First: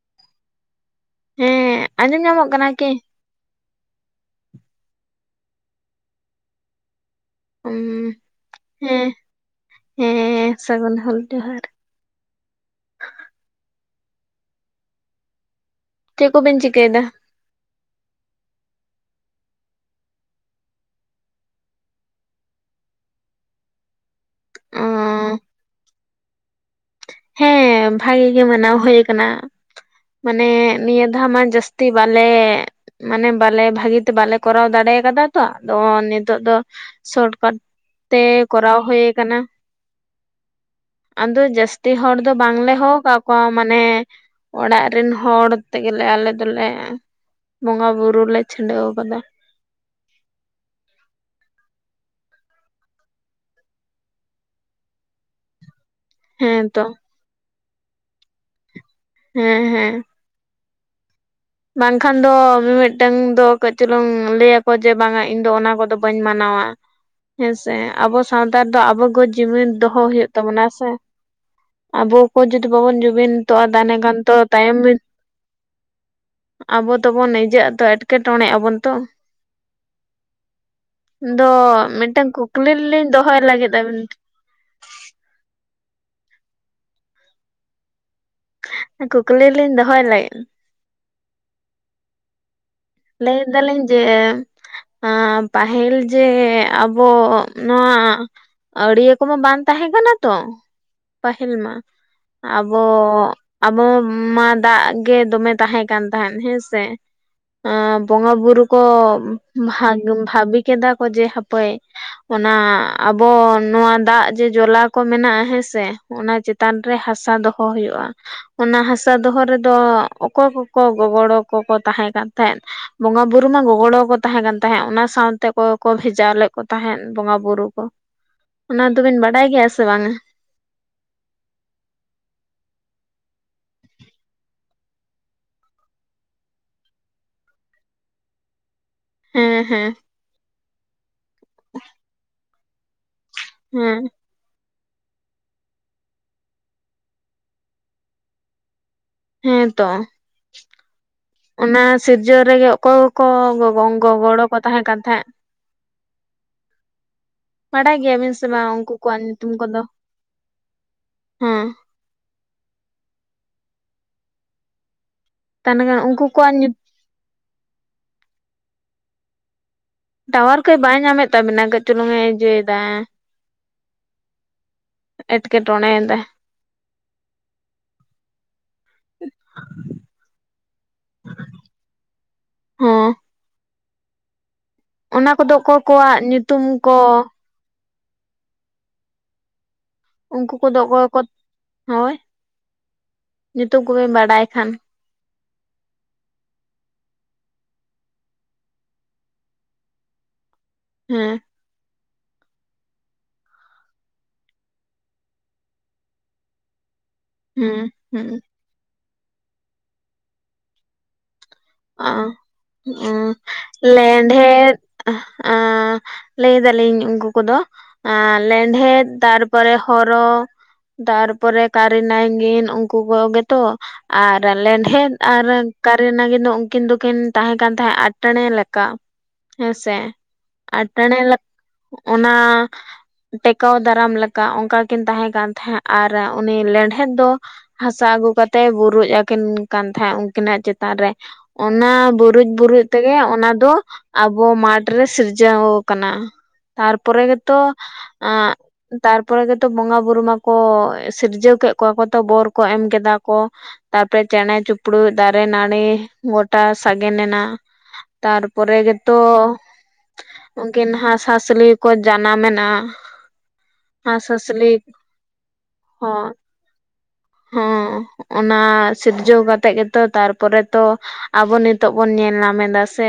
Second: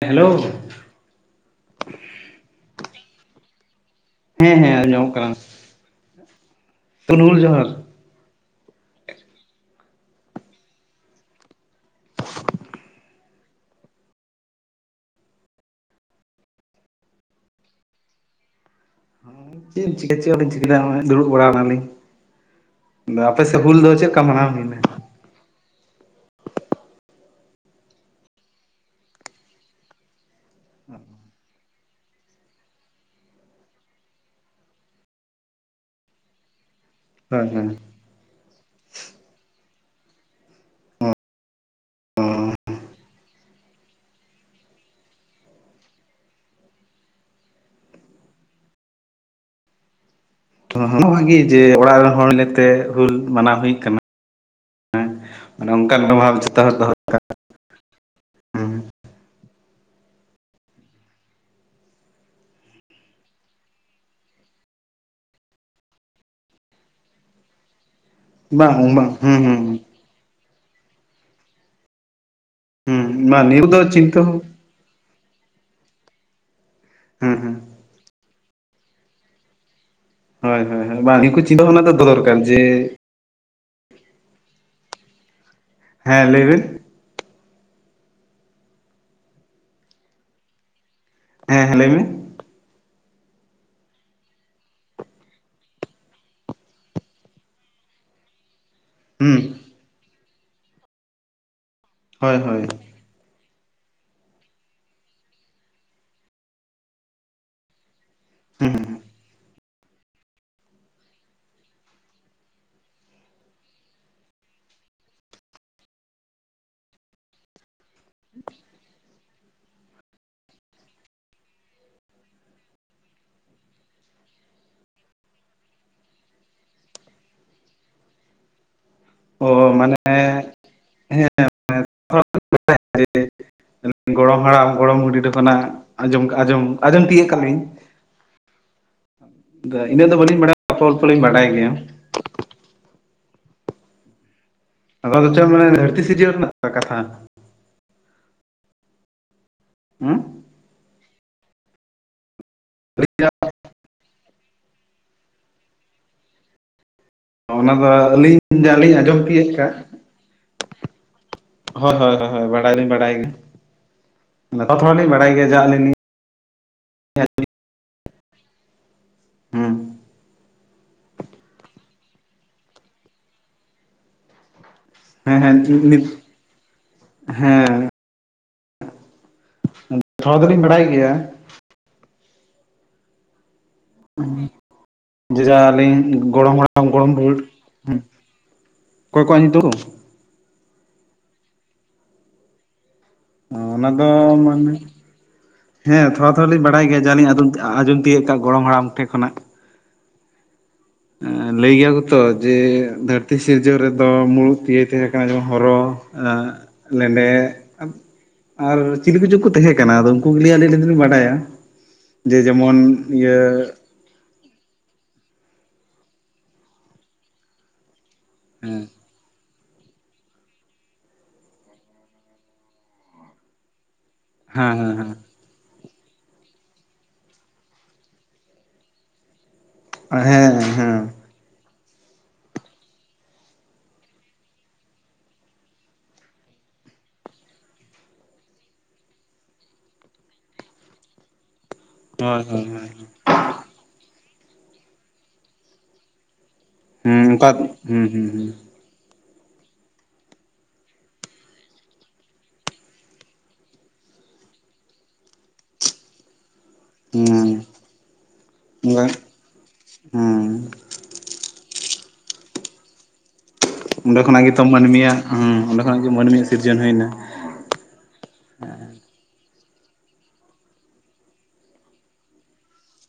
Hello ᱦᱮᱸ ᱟᱸᱡᱚᱢ ᱧᱟᱢᱚᱜ ᱠᱟᱱᱟ ᱠᱤ? ᱦᱮᱸ- ᱦᱮᱸ ᱟᱸᱡᱚᱢᱚ-ᱜ ᱠᱟᱱᱟ᱾ ᱛᱚᱱᱩᱞ ᱡᱚᱦᱟᱨ ᱦᱩᱸ ᱾ ᱦᱮᱸ, ᱦᱮᱸ, ᱦᱮᱸ, ᱦᱮᱸ ᱥᱟᱹᱜᱩᱱ ᱦᱚᱞ ᱡᱚᱦᱟᱨ᱾ ᱪᱮᱫ ᱠᱚᱵᱤᱱ ᱪᱤᱠᱟᱹᱭᱮᱫᱟ? ᱪᱮᱫ ᱮᱢ ᱪᱤᱠᱟᱹᱭᱟ᱾ ᱪᱮᱫ ᱦᱟᱸ ᱵᱟᱞᱤᱧ ᱪᱤᱠᱟᱹᱭ ᱫᱟ᱾ ᱫᱩᱲᱩᱵ ᱵᱟᱲᱟ ᱠᱟᱱᱟᱞᱤᱧ᱾ ᱟᱯᱮᱥᱮᱡ ᱦᱩᱞ ᱫᱚ ᱪᱮᱫᱠᱟ ᱢᱟᱱᱟᱣ ᱦᱩᱭᱱᱟ? ᱦ [inaudible] ᱦᱮᱸ ᱵᱷᱟᱜᱤ ᱜᱮ ᱢᱟᱱᱟᱣ ᱦᱩᱭ ᱠᱟᱱᱟ ᱢᱟᱱᱮ ᱱᱤᱭᱟᱹ ᱫᱷᱟᱣ ᱢᱟ ᱡᱟᱹᱥᱛᱤᱼᱼ ᱛᱤ ᱵᱟᱞᱮᱼᱼ ᱢᱟᱱᱮ ᱵᱟᱞᱮ ᱵᱷᱟᱹᱜᱤᱛᱮ ᱵᱟᱞᱮ ᱠᱚᱨᱟᱣ ᱫᱟᱲᱮ ᱠᱟᱫᱟ ᱛᱚ ᱟᱫᱚ ᱱᱤᱛᱚᱜ ᱫᱚᱼᱼ ᱦᱳᱭ ᱥᱚᱴᱠᱟᱴ ᱦᱳᱭ ᱛᱮ ᱠᱚᱨᱟᱣ ᱦᱳᱭ ᱠᱟᱱᱟ ᱟᱫᱚ ᱡᱟᱥᱼᱼ ᱛᱤ ᱦᱚᱲ ᱫᱚ ᱵᱟᱝᱞᱮ ᱦᱚᱦᱚ ᱠᱟᱫ ᱠᱚᱭᱟ᱾ ᱠᱚ ᱢᱟᱱᱮ ᱚᱲᱟᱜ ᱨᱮᱱ ᱦᱚᱲ ᱛᱮᱜᱮᱞᱮ ᱟᱞᱮ ᱫᱚᱞᱮᱼᱼ ᱵᱚᱸᱜᱟ ᱵᱩᱨᱩ ᱞᱮ ᱪᱷᱤᱰᱟᱹᱣ ᱟᱠᱟᱫᱟ᱾ ᱱᱚᱣᱟᱜᱤ ᱡᱮ ᱚᱲᱟᱜ ᱨᱮᱱ ᱦᱚᱲ ᱞᱮᱛᱮ ᱦᱩᱞ ᱢᱟᱱᱟᱣ ᱦᱩᱭ ᱟᱠᱟᱱᱟ᱾ ᱢᱟᱱᱮ ᱚᱱᱠᱟᱱ ᱢᱟᱱᱵᱷᱟᱵ ᱡᱚᱛᱚ ᱦᱮᱸ ᱦᱚᱲ ᱛᱚ ᱫᱚᱦᱚ ᱫᱚᱨᱠᱟᱨ [inaudible] ᱦᱮᱸ ᱦᱮᱸ᱾ ᱵᱟᱝᱠᱷᱟᱱ ᱫᱚ ᱢᱤᱢᱤᱫᱴᱟᱝ ᱫᱚ ᱠᱟᱹᱡ ᱪᱩᱞᱩᱝ ᱞᱟᱹᱭᱟᱠᱚ ᱡᱮ ᱵᱟᱝᱟ ᱤᱧ ᱫᱚ ᱚᱱᱟ ᱠᱚᱫᱚ ᱵᱟᱹᱧ ᱢᱟᱱᱟᱣᱟ᱾ ᱦᱮᱸᱥᱮ ᱟᱵᱚ ᱥᱟᱶᱛᱟᱨ ᱫᱚ ᱟᱵᱚ ᱵᱟᱝ ᱜᱮ ᱦᱩᱸ ᱦᱩᱸ ᱡᱩᱢᱤᱫ ᱫᱚᱦᱚ ᱦᱩᱭᱩᱜ᱾ ᱛᱟᱵᱚᱱᱟ ᱥᱮ ᱟᱵᱚ ᱠᱚ ᱡᱩᱫᱤ ᱵᱟᱵᱚᱱ ᱦᱩᱸ ᱵᱟᱝ ᱱᱤᱭᱟᱹ ᱡᱩᱢᱤᱫᱚᱜᱼᱟ ᱠᱚᱫᱚ ᱛᱟᱦᱚᱞᱮ ᱠᱷᱟᱱ ᱪᱤᱱᱛᱟᱹ ᱛᱚ ᱦᱚᱸ ᱛᱟᱭᱚᱢᱼᱼ ᱟᱵᱚ ᱫᱚᱵᱚᱱ ᱦᱩᱸ ᱦᱩᱸ ᱱᱤᱡᱟᱜ-ᱟ ᱛᱚ ᱮᱸᱴᱠᱮᱴᱚᱬᱮᱜ-ᱟ ᱟᱵᱚᱱ ᱛᱚ᱾ ᱦᱳᱭ ᱦᱳᱭ ᱦᱳᱭ ᱵᱟᱝ ᱱᱤᱭᱟᱹ ᱠᱚ ᱫᱚ ᱪᱤᱱᱛᱟᱹ ᱵᱷᱟᱵᱽᱱᱟ ᱫᱚᱦᱚ ᱢᱤᱫᱴᱟᱝ ᱫᱚᱨᱠᱟᱨ ᱡᱮ ᱠᱩᱠᱞᱤ ᱞᱤᱧ ᱫᱚᱦᱚᱭ ᱞᱟᱹᱜᱤᱫ ᱟᱵᱤᱱᱼᱼ ᱦᱮᱸ ᱞᱟᱹᱭᱵᱤᱱ᱾ ᱠᱩᱠᱞᱤ ᱞᱤᱧ ᱫᱚᱦᱚᱭ ᱞᱟᱹᱜᱤᱫ᱾ ᱦᱮᱸ ᱦᱮᱸ ᱞᱟᱹᱭ ᱢᱮ᱾ ᱞᱟᱹᱭ ᱫᱟᱞᱤᱧ ᱡᱮᱼᱼ ᱯᱟᱦᱤᱞ ᱡᱮ ᱟᱵᱚ ᱱᱚᱣᱟᱼᱼ ᱟᱹᱲᱤᱭᱟᱹ ᱠᱚᱢᱟ ᱦᱩᱸ ᱵᱟᱝ ᱛᱟᱦᱮᱸ ᱠᱟᱱᱟ ᱛᱚ ᱯᱟᱹᱦᱤᱞ ᱢᱟ ᱦᱳᱭ ᱦᱳᱭ ᱟᱵᱚᱼᱼ ᱟᱵᱚ ᱢᱟ ᱫᱟᱜ ᱜᱮ ᱫᱚᱢᱮ ᱛᱟᱦᱮᱸ ᱠᱟᱱ ᱛᱟᱦᱮᱸᱱ ᱦᱮᱸᱥᱮᱼᱼ ᱟ ᱵᱚᱸᱜᱟ ᱵᱩᱨᱩ ᱠᱚ ᱦᱩᱸ ᱵᱷᱟ ᱵᱷᱟᱵᱤ ᱠᱮᱫᱟ ᱠᱚ ᱡᱮ ᱦᱟᱯᱳᱭ, ᱚᱱᱟ ᱟᱵᱚ ᱱᱚᱣᱟ ᱫᱟᱜ ᱡᱮ ᱡᱚᱞᱟ ᱠᱚ ᱢᱮᱱᱟᱜᱼᱟ ᱦᱮᱸᱥᱮ᱾ ᱚᱱᱟ ᱪᱮᱛᱟᱱ ᱨᱮ ᱦᱟᱥᱟ ᱫᱚᱦᱚ ᱦᱩᱭᱩᱜᱼᱟ᱾ ᱚᱱᱟ ᱦᱟᱥᱟ ᱫᱚᱦᱚ ᱨᱮᱫᱚ ᱚᱠᱚᱭ ᱠᱚᱠᱚ ᱜᱚᱜᱚᱲᱚ ᱠᱚ ᱛᱟᱦᱮᱸ ᱠᱟᱱ ᱛᱟᱦᱮᱸᱫ? ᱵᱚᱸᱜᱟ ᱵᱩᱨᱩ ᱢᱟ ᱜᱚᱜᱚᱲᱚ ᱠᱚ ᱛᱟᱦᱮᱸ ᱠᱟᱱ ᱛᱟᱦᱮᱸᱫ ᱚᱱᱟ ᱥᱟᱶᱛᱮ ᱚᱠᱭ ᱠᱚ ᱠᱚ ᱵᱷᱮᱡᱟ ᱞᱮᱫ ᱠᱚ ᱛᱟᱦᱮᱸᱫ ᱵᱚᱸᱜᱟ ᱵᱩᱨᱩ ᱠᱚ᱾ [unintelligible] ᱚᱱᱟ ᱫᱚᱵᱤᱱ ᱵᱟᱲᱟᱼᱼ ᱚ ᱢᱟᱱᱮ ᱦᱮᱸ [inaudible] ᱜᱚᱲᱚᱢ ᱦᱟᱲᱟᱢ ᱜᱚᱲᱚᱢ ᱵᱩᱰᱷᱤ ᱠᱷᱚᱱᱟᱜ ᱟᱸᱡᱚᱢ ᱟᱸᱡᱚᱢ ᱟᱸᱡᱚᱢ ᱛᱤᱭᱳᱜ ᱠᱟᱜ ᱞᱤᱧ᱾ ᱦᱮᱸ ᱦᱮᱸ ᱤᱱᱟᱹ ᱫᱚ ᱵᱟᱹᱞᱤᱧ ᱵᱟᱲᱟᱭᱟ ᱚᱞᱯᱚᱼᱯᱚ ᱞᱤᱧ ᱵᱟᱰᱟᱭ ᱜᱮᱭᱟ᱾ ᱦᱩᱸ ᱟᱫᱚ ᱫᱚ ᱪᱚᱝ ᱢᱟᱱᱮ ᱫᱷᱟᱹᱨᱛᱤ ᱥᱤᱨᱡᱟᱹᱣ ᱨᱮᱱᱟᱜ ᱠᱟᱛᱷᱟ᱾ ᱦᱮᱸ ᱛᱚ ᱦᱮᱸ ᱚᱱᱟᱼᱼ ᱥᱤᱨᱡᱟᱹᱣ ᱨᱮᱜᱮ ᱚᱠᱚᱭ ᱠᱚ ᱜᱚ ᱜᱚᱲᱚ ᱠᱚ ᱛᱟᱦᱮᱸ ᱠᱟᱱ ᱛᱟᱦᱮᱸᱫᱼᱼ ᱚᱱᱟ ᱫᱚ ᱵᱟᱰᱟᱭ ᱜᱮᱭᱟᱵᱤᱱ ᱟᱹᱞᱤᱧ ᱥᱮ ᱵᱟᱝ ᱩᱱᱠᱩ ᱡᱟᱞᱤᱧ ᱠᱚᱣᱟᱜ ᱟᱸᱡᱚᱢ ᱛᱤᱭᱳᱜ ᱧᱩᱛᱩᱢ ᱠᱟᱜ ᱠᱚᱫᱚ ᱦᱮᱸ᱾ ᱦᱳᱭ ᱦᱳᱭ ᱦᱳᱭ ᱵᱟᱰᱟᱭ ᱞᱤᱧ ᱵᱟᱰᱟᱭ ᱜᱮᱭᱟ ᱱᱚᱝᱠᱟ ᱛᱷᱚᱲᱟ ᱛᱷᱚᱲᱟ ᱞᱤᱧ ᱵᱟᱲᱟᱭ ᱜᱮᱭᱟ᱾ ᱛᱟᱦᱚᱞᱮ ᱢᱟ ᱩᱱᱠᱩ ᱠᱚᱣᱟᱜ ᱧᱩᱛᱩᱢ᱾ ᱦᱮᱸ [inaudible] ᱦᱮᱸ ᱴᱟᱣᱟᱨ ᱠᱟᱹᱡ ᱵᱟᱭ ᱧᱟᱢᱮᱫ ᱛᱟᱵᱤᱱᱟ ᱠᱟᱹᱡ ᱪᱩᱞᱩᱝ ᱮ ᱤᱡᱟᱹᱭᱮᱫᱟᱭ᱾ ᱦᱮᱸ ᱦᱮᱸ ᱱᱤᱛ ᱮᱴᱠᱮᱴᱚᱬᱮᱭᱮᱫᱟ ᱦᱮᱸ, [unintelligible] ᱛᱷᱚᱲᱟ ᱫᱚᱞᱤᱧ ᱵᱟᱲᱟᱭ ᱜᱮᱭᱟ᱾ ᱦᱮᱸ, ᱚᱱᱟ ᱠᱚᱫᱚ ᱡᱮᱡᱟ ᱚᱠᱚᱭ ᱟᱹᱞᱤᱧ ᱠᱚᱣᱟᱜ ᱜᱚᱲᱚᱢ ᱧᱩᱛᱩᱢ ᱦᱟᱲᱟᱢ ᱠᱚ ᱜᱚᱲᱚᱢ ᱵᱩᱲ, ᱦᱩᱸ ᱚᱠᱚᱭ ᱠᱚᱭᱟᱜ ᱧᱤᱛᱩᱢ ᱩᱱᱠᱩ ᱠᱚᱫᱚ ᱚᱠᱚᱭ ᱠᱚᱫ ᱦᱳᱭ᱾ ᱦᱚᱸ ᱧᱩᱛᱩᱢ ᱚᱱᱟ ᱫᱚ ᱠᱚᱵᱤᱱ ᱵᱟᱰᱟᱭ ᱠᱷᱟᱱ ᱢᱟᱱᱮ, ᱦᱮᱸ ᱛᱷᱚᱲᱟ ᱛᱷᱚᱲᱟ ᱞᱤᱧ ᱵᱟᱰᱟᱭ ᱜᱮᱭᱟ ᱡᱟᱞᱤᱧ ᱟᱸᱫᱚᱢ ᱟᱸᱡᱚᱢ ᱛᱤᱭᱳᱜ ᱠᱟᱜ ᱜᱚᱲᱚᱢ ᱦᱟᱲᱟᱢ ᱴᱷᱮᱜ ᱠᱷᱚᱱᱟᱜ᱾ ᱦᱮᱸ, ᱞᱟᱹᱭ ᱜᱮᱭᱟ ᱠᱚ ᱛᱚ ᱡᱮ ᱫᱷᱟᱹᱨᱛᱤ ᱥᱤᱨᱡᱟᱹᱣ ᱨᱮᱫᱚ ᱢᱩᱲᱩᱛ ᱛᱤᱭᱳ ᱛᱟᱦᱮᱸ ᱠᱟᱱᱟ ᱡᱮᱢᱚᱱ ᱦᱚᱨᱚ᱾ ᱮᱸ ᱞᱮᱸᱰᱮᱛ ᱦᱮᱸ ᱦᱮᱸ ᱟᱨ ᱪᱤᱞᱤ ᱠᱚᱪᱩ ᱠᱚ ᱛᱟᱦᱮᱸ ᱠᱟᱱᱟ ᱟᱫᱚ ᱩᱱᱠᱩ ᱜᱮ ᱟᱹᱞᱤᱧ ᱫᱚᱞᱤᱧ ᱵᱟᱰᱟᱭᱟ᱾ ᱚᱸ ᱡᱮ ᱡᱮᱢᱚᱱ ᱤᱭᱟᱹ ᱞᱮᱸᱰᱷᱮᱫ ᱟᱸ ᱞᱟᱹᱭ ᱫᱟᱞᱤᱧ ᱩᱱᱠᱩ ᱠᱚᱫᱚ ᱟᱸ ᱦᱮᱸ ᱞᱮᱸᱰᱷᱮᱛ ᱛᱟᱨ ᱛᱟᱨᱯᱚᱨᱮ ᱦᱚᱨᱚ ᱛᱟᱨᱯᱚᱨᱮ ᱠᱟᱨᱤ ᱱᱟᱭᱜᱤᱱ ᱩᱱᱠᱩ ᱠᱚ ᱜᱮᱛᱚ᱾ ᱟᱨ ᱞᱮᱸᱰᱷᱮᱛ ᱦᱮᱸ ᱟᱨ ᱠᱟᱹᱨᱤ ᱱᱟᱜᱤᱱ ᱫᱚ, ᱩᱱᱠᱤᱱ ᱫᱚᱠᱤᱱ ᱛᱟᱦᱮᱸ ᱠᱟᱱ ᱛᱟᱦᱮᱸᱫ ᱟᱴᱮᱬᱮ ᱞᱮᱠᱟ᱾ ᱦᱮᱸ ᱥᱮ ᱦᱮᱸ ᱦᱮᱸ ᱦᱮᱸ ᱦᱮᱸ ᱟᱸᱴᱮᱬᱮ ᱞᱮᱜ ᱚᱱᱟ, ᱴᱮᱠᱟᱣ ᱫᱟᱨᱟᱢ ᱞᱮᱠᱟ ᱚᱱᱠᱟ ᱠᱤᱱ ᱛᱟᱦᱮᱸ ᱠᱟᱱ ᱛᱟᱦᱮᱸᱫ ᱟᱨ ᱩᱱᱤ ᱞᱮᱸᱰᱷᱮᱫ ᱫᱚ, ᱦᱟᱥᱟ ᱟᱹᱜᱩ ᱠᱟᱛᱮ ᱵᱩᱨᱩᱡ ᱟᱹᱠᱤᱱ ᱠᱟᱱ ᱛᱟᱦᱮᱸᱫ ᱩᱱᱠᱤᱱᱟᱜ ᱪᱮᱛᱟᱱ ᱨᱮ᱾ ᱚᱱᱟ ᱦᱳᱭ ᱵᱩᱨᱩᱡ ᱦᱳᱭ ᱵᱩᱨᱩᱡ ᱦᱳᱭ ᱛᱮᱜᱮ ᱚᱱᱟ ᱫᱚ, ᱟᱵᱚ ᱢᱟᱴᱷ ᱨᱮ ᱥᱤᱨᱡᱟᱹᱣ ᱠᱟᱱᱟ ᱦᱮᱸ ᱛᱟᱨᱯᱚᱨᱮ ᱚᱱᱠᱟ ᱜᱮᱛᱚ ᱦᱩᱸ ᱦᱩᱸ ᱟᱸ ᱛᱟᱨᱯᱚᱨᱮ ᱜᱮᱛᱚ ᱵᱚᱸᱜᱟ ᱵᱩᱨᱩ ᱢᱟᱠᱚ ᱥᱤᱨᱡᱟᱹᱣ ᱠᱮᱜ ᱠᱚᱣᱟ ᱠᱚ ᱛᱚ ᱵᱳᱨ ᱠᱚ ᱮᱢ ᱠᱮᱫᱟ ᱠᱚ, ᱛᱟᱨᱯᱚᱨᱮ ᱪᱮᱬᱮ ᱪᱩᱯᱲᱩᱭ ᱫᱟᱨᱮ ᱱᱟᱹᱲᱤ, ᱜᱚᱴᱟ ᱥᱟᱜᱮᱱᱮᱱᱟ ᱦᱩᱸ ᱛᱟᱨᱯᱚᱨᱮ ᱦᱩᱸ ᱦᱮᱸ ᱜᱮᱛᱚ, ᱩᱱᱠᱤᱱ ᱦᱟᱸᱥᱼ ᱦᱟᱸᱥᱞᱤ ᱠᱚ ᱡᱟᱱᱟᱢᱮᱱᱟ, ᱚᱸᱰᱮ ᱠᱷᱚᱱᱟᱜ ᱜᱮᱛᱚ ᱢᱟᱹᱱᱢᱤᱭᱟᱜ ᱚᱸᱰᱮ ᱠᱷᱚᱱᱟᱜ ᱜᱮ ᱦᱚᱸ ᱢᱟᱹᱱᱢᱤᱭᱟᱜ ᱥᱤᱨᱡᱚᱱ ᱦᱩᱭᱱᱟ᱾ ᱦᱚᱸ ᱚᱱᱟ ᱥᱤᱨᱡᱟᱹᱣ ᱠᱟᱛᱮᱜ ᱜᱮᱛᱚ ᱛᱟᱨᱯᱚᱨᱮ ᱛᱚ, ᱟᱵᱚ ᱱᱤᱛᱚᱜ ᱵᱚᱱ ᱧᱮᱞ ᱧᱟᱢ ᱮᱫᱟ ᱥᱮ᱾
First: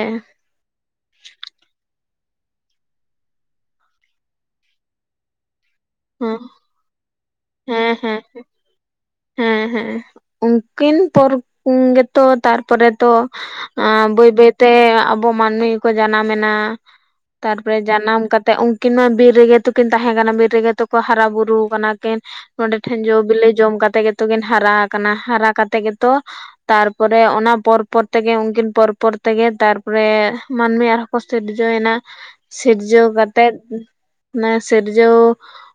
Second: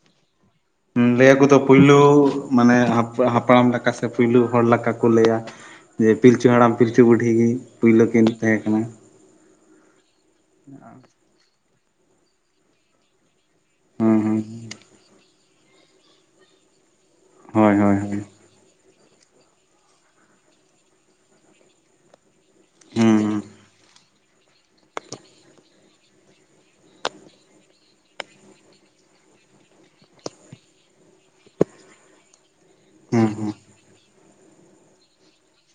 ᱞᱟᱹᱭ ᱟᱠᱚ ᱛᱚ ᱯᱳᱭᱞᱳ ᱢᱟᱱᱮ ᱦᱟᱯᱲᱟᱢ ᱞᱮᱠᱟ ᱥᱮ ᱯᱳᱭᱞᱳ ᱦᱚᱲ ᱞᱮᱠᱟ ᱠᱚ ᱞᱟᱹᱭᱟ, ᱡᱮ ᱦᱮᱸ ᱯᱤᱞᱪᱩ ᱦᱟᱲᱟᱢ ᱯᱤᱞᱪᱩ ᱵᱩᱰᱷᱤ ᱜᱮ ᱦᱮᱸ ᱯᱩᱭᱞᱟᱹ ᱦᱮᱸ ᱠᱤᱱ ᱛᱟᱦᱮᱸ ᱠᱟᱱᱟ᱾ ᱦᱮᱸ ᱦᱮᱸ ᱩᱱᱠᱤᱱ ᱯᱚᱨ ᱜᱮᱛᱚ ᱛᱟᱨᱯᱚᱨᱮ ᱛᱚ, ᱦᱩᱸ ᱵᱟᱹᱭ ᱵᱟᱹᱭ ᱛᱮ ᱦᱩᱸ ᱟᱵᱚ ᱢᱟᱹᱱᱢᱤᱠᱚ ᱡᱟᱱᱟᱢ ᱮᱱᱟ ᱦᱳᱭ ᱛᱟᱨᱯᱚᱨᱮ ᱦᱳᱭ ᱡᱟᱱᱟᱢ ᱦᱳᱭ ᱠᱟᱛ ᱛᱮᱜ ᱩᱱᱠᱤᱱ ᱢᱟ ᱵᱤᱨ ᱨᱮᱜᱮ ᱛᱚᱠᱤᱱ ᱛᱟᱦᱮᱸ ᱠᱟᱱᱟ ᱵᱤᱨ ᱨᱮᱜᱮ ᱛᱚᱠᱚ ᱦᱟᱨᱟ ᱵᱩᱨᱩ ᱠᱟᱱᱟ᱾ ᱠᱤᱱ ᱱᱚᱰᱮ ᱴᱷᱮᱱ ᱡᱚᱼ ᱦᱩᱸ ᱵᱤᱞᱤ ᱡᱚᱢ ᱠᱟᱛᱮᱜ ᱜᱮᱛᱚ ᱠᱤᱱ ᱦᱟᱨᱟ ᱟᱠᱟᱱᱟ ᱦᱟᱨᱟ ᱠᱟᱛᱮᱜ ᱜᱮᱛᱚ, ᱛᱟᱨᱯᱚᱨᱮ ᱚᱱᱟ ᱯᱚᱨ ᱯᱚᱨ ᱛᱮᱜᱮ ᱩᱱᱠᱤᱱ ᱯᱚᱨ ᱯᱚᱨ ᱛᱮᱜᱮ ᱛᱟᱨᱯᱚᱨᱮ ᱢᱟᱹᱱᱢᱤ ᱟᱨ, ᱠᱚ ᱥᱤᱨᱡᱟᱣᱮᱱᱟ᱾ ᱥᱤᱨᱡᱟᱹᱣ ᱦᱩᱸ ᱠᱟᱛᱮᱜ ᱦᱩᱸ ᱚᱱᱮ ᱥᱤᱨᱡᱟᱹᱣ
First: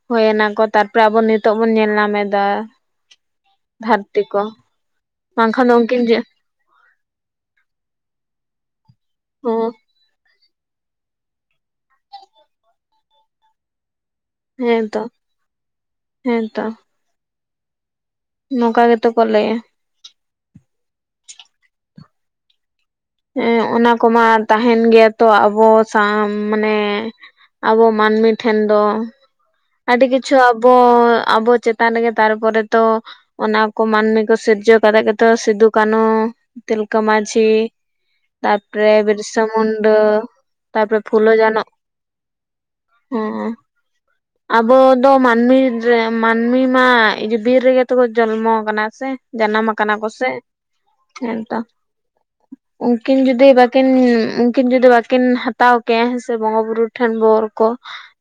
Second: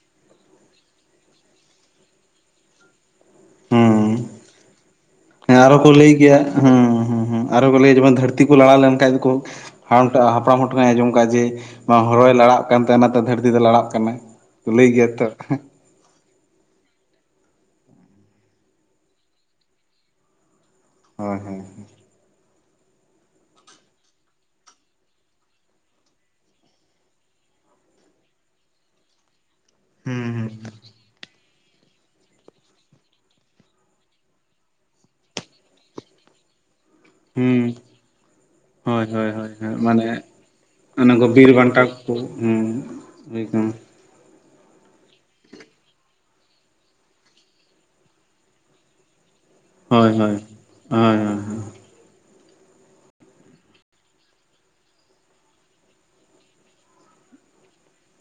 ᱦᱩᱭ ᱱᱟᱠᱚ ᱛᱟᱨ ᱯᱚᱨᱮ ᱟᱵᱚ ᱱᱤᱛᱚᱜ ᱵᱚᱱ ᱧᱮᱞ ᱧᱟᱢᱮᱫᱟ ᱦᱩᱸ ᱫᱷᱟᱹᱨᱛᱤ ᱠᱚ᱾ ᱦᱮᱸ ᱵᱟᱝᱠᱷᱟᱱ ᱫᱚ ᱟᱨᱚ ᱠᱚ ᱩᱱᱠᱤᱱ ᱞᱟᱹᱭ ᱠᱮᱭᱟ ᱦᱩᱸ ᱦᱩᱸ ᱟᱨᱚ ᱠᱚ ᱞᱟᱹᱭᱟ ᱡᱮᱢᱚᱱ ᱫᱷᱟᱹᱨᱛᱤ ᱠᱚ ᱞᱟᱲᱟ ᱞᱮᱱᱠᱷᱟᱭ ᱫᱚᱠᱚ, ᱦᱟᱲᱟᱢ ᱴᱟᱜ ᱦᱟᱯᱲᱟᱢ ᱦᱚᱲ ᱴᱷᱮᱱᱱᱟᱜᱮ ᱟᱸᱡᱚᱢ ᱠᱟᱜᱼᱟ ᱡᱮ ᱵᱟᱝ ᱦᱚᱨᱚᱭ ᱞᱟᱲᱟᱜ ᱠᱟᱱ ᱛᱟᱦᱮᱱᱟᱛᱚ ᱫᱷᱟᱹᱨᱛᱤ ᱫᱚ ᱞᱟᱲᱟᱜ ᱠᱟᱱᱟ᱾ ᱞᱟᱹᱭ ᱦᱮᱸᱛᱚ ᱜᱮᱭᱟ ᱛᱚ ᱦᱮᱸᱛᱚ᱾ ᱱᱚᱝᱠᱟ ᱜᱮᱛᱚ ᱠᱚ ᱞᱟᱹᱭᱟ, ᱦᱚᱭ ᱦᱚᱭ ᱦᱮᱸ ᱚᱱᱟ ᱠᱚᱢᱟ ᱛᱟᱦᱮᱱ ᱜᱮᱭᱟ ᱛᱚ ᱟᱵᱚ ᱥᱟᱶ ᱢᱟᱱᱮ, ᱟᱵᱚ ᱢᱟᱹᱱᱢᱤ ᱴᱷᱮᱱ ᱫᱚ ᱟᱹᱰᱤ ᱦᱩᱸ ᱠᱤᱪᱷᱩ ᱦᱩᱸ ᱟᱵᱚ ᱟᱵᱚ ᱪᱮᱛ, ᱛᱟᱱ ᱨᱮᱜᱮ ᱛᱟᱨᱯᱚᱨᱮ ᱛᱚ ᱚᱱᱟ ᱠᱚ ᱢᱟᱹᱱᱢᱤ ᱠᱚ ᱥᱤᱨᱡᱟᱹᱣ ᱠᱟᱛᱮᱜ ᱜᱮᱛᱚ ᱥᱤᱫᱩ ᱠᱟᱹᱱᱦᱩ ᱛᱤᱞᱠᱟᱹ ᱢᱟᱺᱡᱷᱤ ᱦᱩᱸ ᱦᱳᱭ ᱦᱳᱭ ᱦᱳᱭ, ᱦᱚᱭ ᱢᱟᱱᱮᱜ ᱛᱟᱨᱯᱚᱨᱮ ᱚᱱᱮ ᱜᱚ ᱯᱷᱩᱞᱳ ᱵᱤᱨ ᱡᱷᱟᱱᱚ ᱵᱟᱱᱴᱟ ᱠᱚ ᱦᱮᱸ ᱦᱩᱸ [unintelligible] ᱟᱵᱚ ᱫᱚ ᱢᱟᱹᱱᱢᱤ ᱨᱮ ᱢᱟᱹᱱᱢᱤ ᱢᱟ ᱡᱩᱫᱤᱨ ᱨᱮᱜᱮ ᱛᱚᱵᱚ ᱡᱚᱱᱢᱚ ᱟᱠᱟᱱᱟ ᱥᱮ ᱡᱟᱱᱟᱢ ᱟᱠ- ᱠᱟᱱᱟ ᱠᱚ ᱦᱳᱭ ᱥᱮ ᱦᱳᱭ ᱦᱳᱭ ᱦᱳᱭ ᱦᱮᱸᱱ ᱛᱚ᱾ ᱩᱸᱠᱤᱱ ᱡᱩᱫᱤ ᱵᱟᱹᱠᱤᱱ, ᱩᱸᱠᱤᱱ ᱡᱩᱫᱤ ᱵᱟᱹᱠᱤᱱ ᱦᱟᱛᱟᱣ ᱠᱮᱭᱟ ᱦᱮᱸ ᱥᱮ ᱵᱚᱸᱜᱟ ᱵᱩᱨᱩ ᱴᱷᱮᱱ ᱵᱳᱨ ᱠᱚ